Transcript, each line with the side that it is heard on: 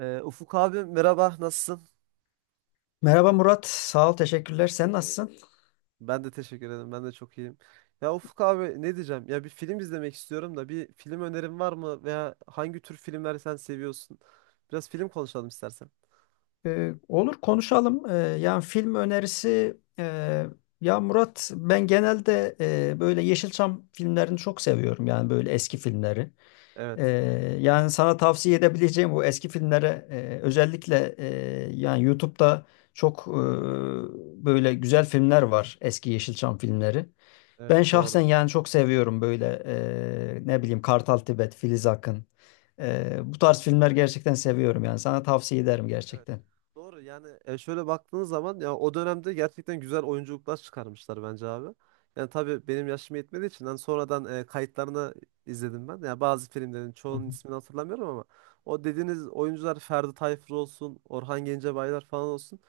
right: Ufuk abi, merhaba, nasılsın?
left: Merhaba Murat, sağ ol, teşekkürler. Sen nasılsın?
right: Ben de teşekkür ederim, ben de çok iyiyim. Ya Ufuk abi ne diyeceğim? Ya bir film izlemek istiyorum da bir film önerin var mı? Veya hangi tür filmler sen seviyorsun? Biraz film konuşalım istersen.
left: Olur konuşalım. Yani film önerisi, ya Murat ben genelde böyle Yeşilçam filmlerini çok seviyorum. Yani böyle eski filmleri. Ee,
right: Evet.
left: yani sana tavsiye edebileceğim bu eski filmlere özellikle yani YouTube'da çok böyle güzel filmler var. Eski Yeşilçam filmleri.
right: Evet,
left: Ben şahsen
right: doğru.
left: yani çok seviyorum böyle ne bileyim Kartal Tibet, Filiz Akın. Bu tarz filmler gerçekten seviyorum yani sana tavsiye ederim
right: Evet.
left: gerçekten.
right: Doğru yani şöyle baktığınız zaman ya o dönemde gerçekten güzel oyunculuklar çıkarmışlar bence abi. Yani tabii benim yaşım yetmediği için hani sonradan kayıtlarını izledim ben. Yani bazı filmlerin
left: Hı
right: çoğunun
left: hı.
right: ismini hatırlamıyorum ama o dediğiniz oyuncular Ferdi Tayfur olsun, Orhan Gencebaylar falan olsun.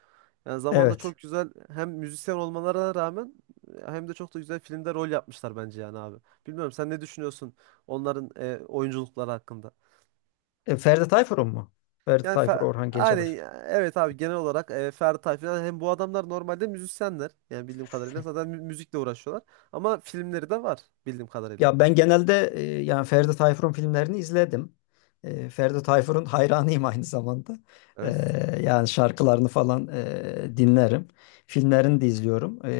right: Yani zamanda
left: Evet.
right: çok güzel hem müzisyen olmalarına rağmen hem de çok da güzel filmde rol yapmışlar bence yani abi. Bilmiyorum sen ne düşünüyorsun onların oyunculukları hakkında?
left: Ferdi Tayfur'un mu? Ferdi
right: Yani
left: Tayfur,
right: Fer-
left: Orhan
right: yani
left: Gencebay.
right: evet abi, genel olarak Ferdi falan, hem bu adamlar normalde müzisyenler. Yani bildiğim kadarıyla zaten müzikle uğraşıyorlar. Ama filmleri de var bildiğim kadarıyla.
left: Ya ben genelde yani Ferdi Tayfur'un filmlerini izledim. Ferdi Tayfur'un hayranıyım aynı zamanda. E,
right: Evet.
left: yani şarkılarını falan dinlerim. Filmlerini de izliyorum. E,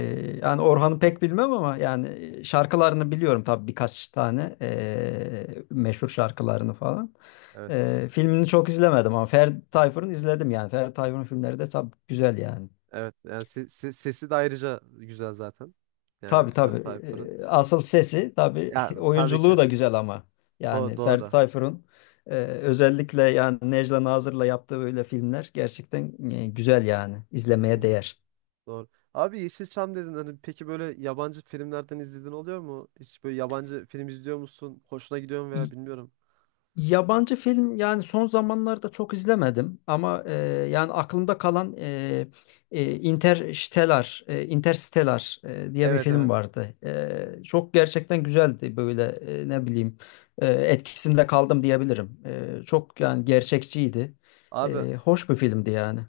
left: yani Orhan'ı pek bilmem ama yani şarkılarını biliyorum tabii birkaç tane meşhur şarkılarını falan.
right: Evet.
left: Filmini çok izlemedim ama Ferdi Tayfur'un izledim yani. Ferdi Tayfur'un filmleri de tabii güzel yani.
right: Evet. Yani sesi de ayrıca güzel zaten. Yani
left: Tabii,
right: Ferdi
left: tabii.
right: Tayfur'un.
left: Asıl sesi tabii
right: Yani tabii ki.
left: oyunculuğu da güzel ama. Yani Ferdi
right: Doğru.
left: Tayfur'un özellikle yani Necla Nazır'la yaptığı böyle filmler gerçekten güzel yani. İzlemeye
right: Hmm,
left: değer.
right: doğru. Abi Yeşilçam dedin hani, peki böyle yabancı filmlerden izlediğin oluyor mu? Hiç böyle yabancı film izliyor musun? Hoşuna gidiyor mu veya
left: İyi,
right: bilmiyorum.
left: yabancı film yani son zamanlarda çok izlemedim ama yani aklımda kalan Interstellar, Interstellar diye bir
right: Evet,
left: film
right: evet.
left: vardı. Çok gerçekten güzeldi böyle ne bileyim etkisinde kaldım diyebilirim. Çok yani gerçekçiydi.
right: Abi,
left: Hoş bir filmdi yani.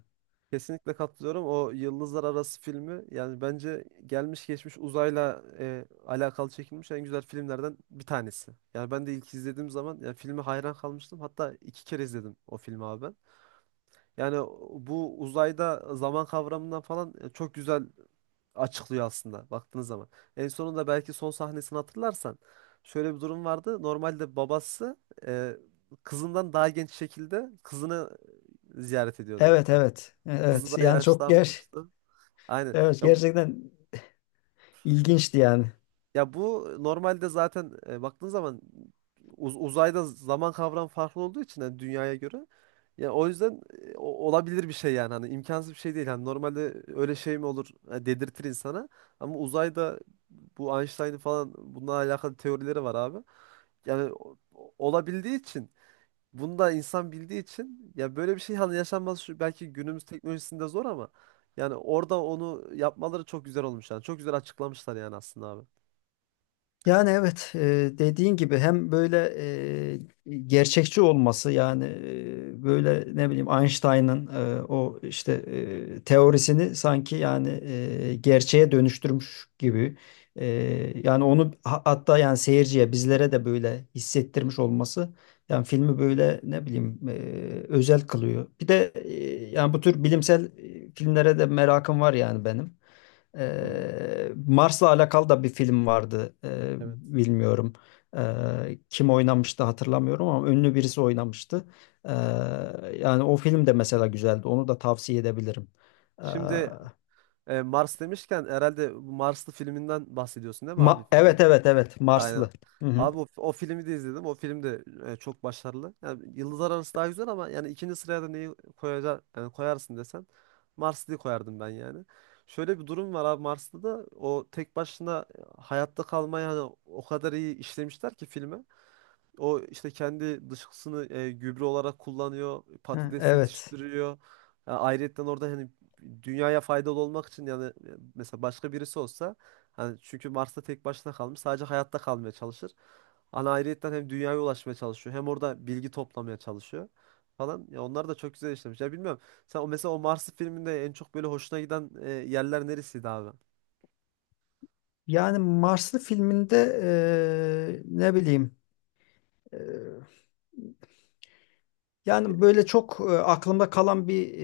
right: kesinlikle katılıyorum. O Yıldızlar Arası filmi yani bence gelmiş geçmiş uzayla alakalı çekilmiş en güzel filmlerden bir tanesi. Yani ben de ilk izlediğim zaman yani filme hayran kalmıştım. Hatta iki kere izledim o filmi abi ben. Yani bu uzayda zaman kavramından falan çok güzel açıklıyor aslında baktığınız zaman. En sonunda belki son sahnesini hatırlarsan şöyle bir durum vardı. Normalde babası e, kızından daha genç şekilde kızını ziyaret ediyordu.
left: Evet,
right: Yani
left: evet. E,
right: kızı
left: evet
right: da
left: yani çok ger
right: yaşlanmıştı. Aynen.
left: evet, gerçekten ilginçti yani.
right: Ya bu normalde zaten baktığın zaman uzayda zaman kavramı farklı olduğu için hani dünyaya göre. Ya o yüzden olabilir bir şey yani, hani imkansız bir şey değil. Hani normalde öyle şey mi olur dedirtir insana. Ama uzayda bu Einstein'ın falan bununla alakalı teorileri var abi. Yani olabildiği için bunu da insan bildiği için ya böyle bir şey hani yaşanması şu belki günümüz teknolojisinde zor ama yani orada onu yapmaları çok güzel olmuş yani. Çok güzel açıklamışlar yani aslında abi.
left: Yani evet, dediğin gibi hem böyle e, gerçekçi olması yani böyle ne bileyim Einstein'ın o işte teorisini sanki yani gerçeğe dönüştürmüş gibi. E, yani onu hatta yani seyirciye bizlere de böyle hissettirmiş olması yani filmi böyle ne bileyim özel kılıyor. Bir de yani bu tür bilimsel filmlere de merakım var yani benim.
right: Hmm.
left: Mars'la alakalı da bir film vardı. Ee,
right: Evet.
left: bilmiyorum. Kim oynamıştı hatırlamıyorum ama ünlü birisi oynamıştı. Ee, yani o film de mesela güzeldi. Onu da tavsiye edebilirim. Ee,
right: Şimdi Mars demişken herhalde bu Marslı filminden bahsediyorsun değil mi abi?
left: Ma-
right: Film
left: evet evet, evet,
right: aynen.
left: Marslı. Hı hı.
right: Abi o, o filmi de izledim. O film de çok başarılı. Yani Yıldızlar Arası daha güzel ama yani ikinci sıraya da neyi koyacak yani koyarsın desen Marslı'yı koyardım ben yani. Şöyle bir durum var abi, Marslı'da da o tek başına hayatta kalmayı hani o kadar iyi işlemişler ki filme. O işte kendi dışkısını gübre olarak kullanıyor.
left: Ha,
right: Patates
left: evet.
right: yetiştiriyor. Yani ayrıyetten orada hani dünyaya faydalı olmak için yani, mesela başka birisi olsa hani, çünkü Mars'ta tek başına kalmış sadece hayatta kalmaya çalışır. Hani ayrıyetten hem dünyaya ulaşmaya çalışıyor hem orada bilgi toplamaya çalışıyor falan. Ya onlar da çok güzel işlemiş. Ya bilmiyorum. Sen o mesela o Mars'ı filminde en çok böyle hoşuna giden yerler neresiydi abi?
left: Yani Marslı filminde ne bileyim, eee, yani böyle çok aklımda kalan bir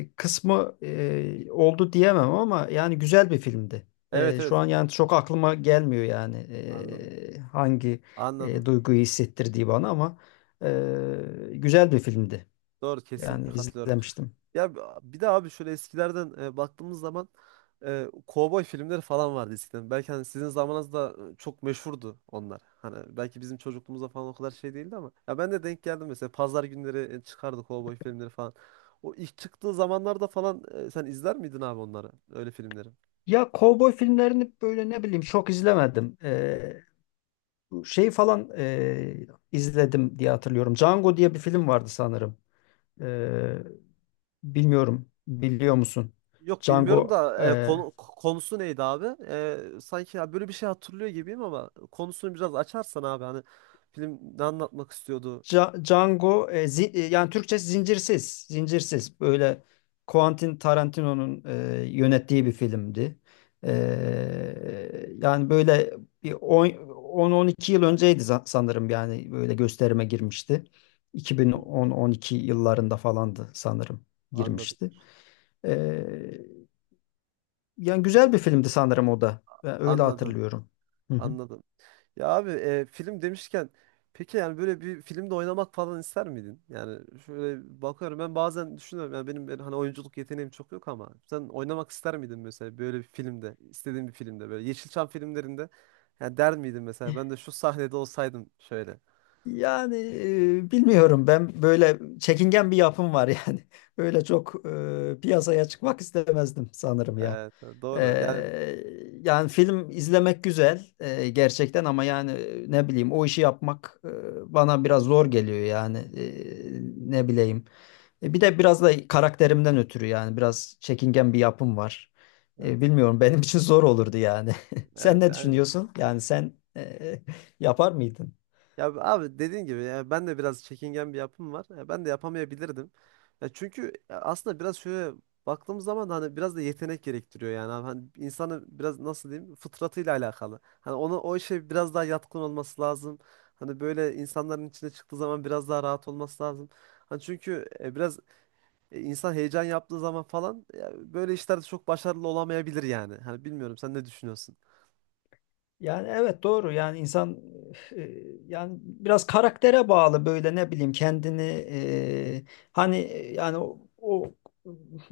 left: kısmı oldu diyemem ama yani güzel bir filmdi.
right: Evet,
left: Şu
right: evet.
left: an yani çok aklıma gelmiyor yani
right: Anladım.
left: hangi
right: Anladım.
left: duyguyu hissettirdiği bana, ama güzel bir filmdi.
right: Doğru,
left: Yani
right: kesinlikle katılıyorum.
left: izlemiştim.
right: Ya bir de abi şöyle eskilerden baktığımız zaman kovboy filmleri falan vardı eskiden. Belki hani sizin zamanınızda çok meşhurdu onlar. Hani belki bizim çocukluğumuzda falan o kadar şey değildi ama ya ben de denk geldim mesela pazar günleri çıkardı kovboy filmleri falan. O ilk çıktığı zamanlarda falan sen izler miydin abi onları, öyle filmleri?
left: Ya kovboy filmlerini böyle ne bileyim çok izlemedim. Bu şey falan izledim diye hatırlıyorum. Django diye bir film vardı sanırım. Ee, bilmiyorum. Biliyor musun?
right: Yok bilmiyorum
left: Django
right: da
left: e,
right: konusu neydi abi? Sanki ya böyle bir şey hatırlıyor gibiyim ama konusunu biraz açarsan abi hani film ne anlatmak istiyordu?
left: Django, yani Türkçe zincirsiz. Zincirsiz. Böyle Quentin Tarantino'nun yönettiği bir filmdi. Yani böyle bir 10-12 yıl önceydi, sanırım yani böyle gösterime girmişti.
right: Hı hı.
left: 2010-12 yıllarında falandı sanırım
right: Anladım.
left: girmişti. Ee, yani güzel bir filmdi sanırım o da. Ben öyle
right: Anladım.
left: hatırlıyorum. Hı hı.
right: Anladım. Ya abi film demişken peki yani böyle bir filmde oynamak falan ister miydin? Yani şöyle bakıyorum, ben bazen düşünüyorum yani benim hani oyunculuk yeteneğim çok yok ama sen oynamak ister miydin mesela böyle bir filmde, istediğin bir filmde, böyle Yeşilçam filmlerinde yani der miydin mesela ben de şu sahnede olsaydım şöyle.
left: Yani bilmiyorum, ben böyle çekingen bir yapım var yani. Öyle çok piyasaya çıkmak istemezdim sanırım ya.
right: Evet, doğru yani,
left: E, yani film izlemek güzel gerçekten, ama yani ne bileyim o işi yapmak bana biraz zor geliyor yani. Ne bileyim. Bir de biraz da karakterimden ötürü yani biraz çekingen bir yapım var. E,
right: evet
left: bilmiyorum benim için zor olurdu yani.
right: evet
left: Sen ne
right: yani.
left: düşünüyorsun? Yani sen yapar mıydın?
right: Ya abi dediğin gibi yani ben de biraz çekingen bir yapım var. Ya ben de yapamayabilirdim. Ya çünkü ya aslında biraz şöyle baktığımız zaman da hani biraz da yetenek gerektiriyor yani. Abi hani insanın biraz nasıl diyeyim fıtratıyla alakalı. Hani ona, o işe biraz daha yatkın olması lazım. Hani böyle insanların içine çıktığı zaman biraz daha rahat olması lazım. Hani çünkü biraz insan heyecan yaptığı zaman falan ya böyle işlerde çok başarılı olamayabilir yani. Hani bilmiyorum sen ne düşünüyorsun?
left: Yani evet, doğru yani insan e, yani biraz karaktere bağlı, böyle ne bileyim kendini e, hani yani o,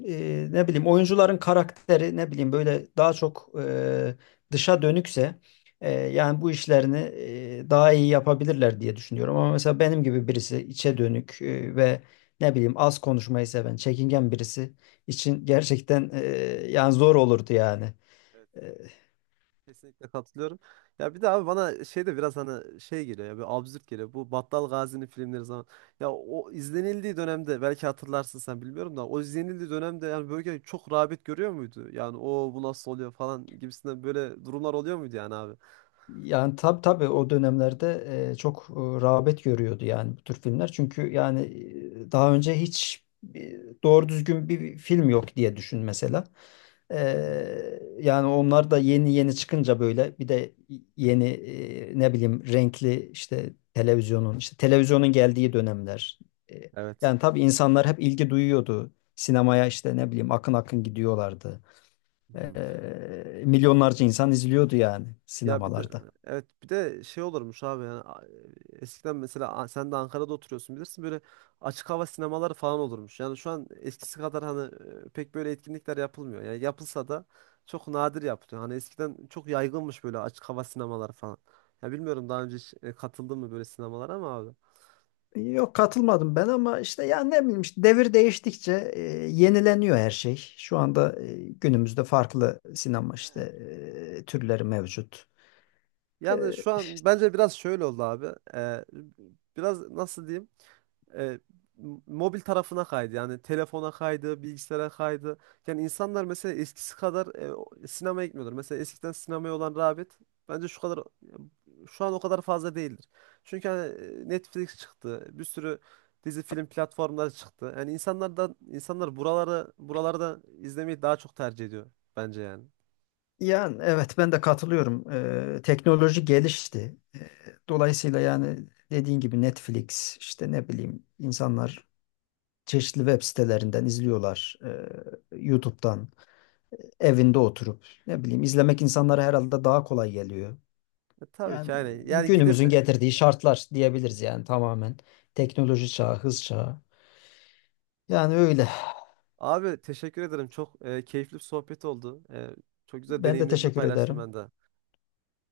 left: ne bileyim oyuncuların karakteri ne bileyim böyle daha çok dışa dönükse yani bu işlerini daha iyi yapabilirler diye düşünüyorum, ama mesela benim gibi birisi içe dönük ve ne bileyim az konuşmayı seven çekingen birisi için gerçekten yani zor olurdu yani. E,
right: Kesinlikle katılıyorum. Ya bir de abi bana şey de biraz hani şey geliyor, ya bir absürt geliyor. Bu Battal Gazi'nin filmleri zaman. Ya o izlenildiği dönemde belki hatırlarsın sen bilmiyorum da o izlenildiği dönemde yani böyle çok rağbet görüyor muydu? Yani o bu nasıl oluyor falan gibisinden böyle durumlar oluyor muydu yani abi?
left: Yani tabii, tabii o dönemlerde çok rağbet görüyordu yani bu tür filmler. Çünkü yani daha önce hiç doğru düzgün bir film yok diye düşün mesela.
right: Hı hı.
left: E, yani onlar da yeni yeni çıkınca, böyle bir de yeni ne bileyim renkli işte televizyonun geldiği dönemler. E,
right: Evet.
left: yani tabii insanlar hep ilgi duyuyordu. Sinemaya işte ne bileyim akın akın gidiyorlardı. Milyonlarca insan izliyordu yani,
right: Ya bir de
left: sinemalarda.
right: evet, bir de şey olurmuş abi yani, eskiden mesela, sen de Ankara'da oturuyorsun bilirsin, böyle açık hava sinemaları falan olurmuş. Yani şu an eskisi kadar hani pek böyle etkinlikler yapılmıyor. Yani yapılsa da çok nadir yapılıyor. Hani eskiden çok yaygınmış böyle açık hava sinemaları falan. Ya bilmiyorum, daha önce hiç katıldın mı böyle sinemalara ama abi.
left: Yok, katılmadım ben, ama işte ya ne bileyim işte devir değiştikçe yenileniyor her şey. Şu anda günümüzde farklı sinema işte
right: Evet.
left: türleri mevcut.
right: Yani şu
left: E,
right: an bence biraz şöyle oldu abi. Ee, Biraz nasıl diyeyim? e, Mobil tarafına kaydı. Yani telefona kaydı, bilgisayara kaydı. Yani insanlar mesela eskisi kadar sinemaya gitmiyorlar. Mesela eskiden sinemaya olan rağbet bence şu kadar şu an o kadar fazla değildir. Çünkü hani Netflix çıktı. Bir sürü dizi film platformları çıktı. Yani insanlar da insanlar buralarda izlemeyi daha çok tercih ediyor bence yani.
left: yani evet, ben de katılıyorum. Teknoloji gelişti. Dolayısıyla yani dediğin gibi Netflix işte ne bileyim insanlar çeşitli web sitelerinden izliyorlar. YouTube'dan evinde oturup ne bileyim izlemek insanlara herhalde daha kolay geliyor.
right: E, tabii ki
left: Yani
right: yani. Yani gidip
left: günümüzün getirdiği şartlar diyebiliriz yani, tamamen. Teknoloji çağı, hız çağı. Yani öyle.
right: abi teşekkür ederim. Çok keyifli bir sohbet oldu. Çok güzel
left: Ben de
right: deneyimlerini
left: teşekkür
right: paylaştım
left: ederim.
right: ben de.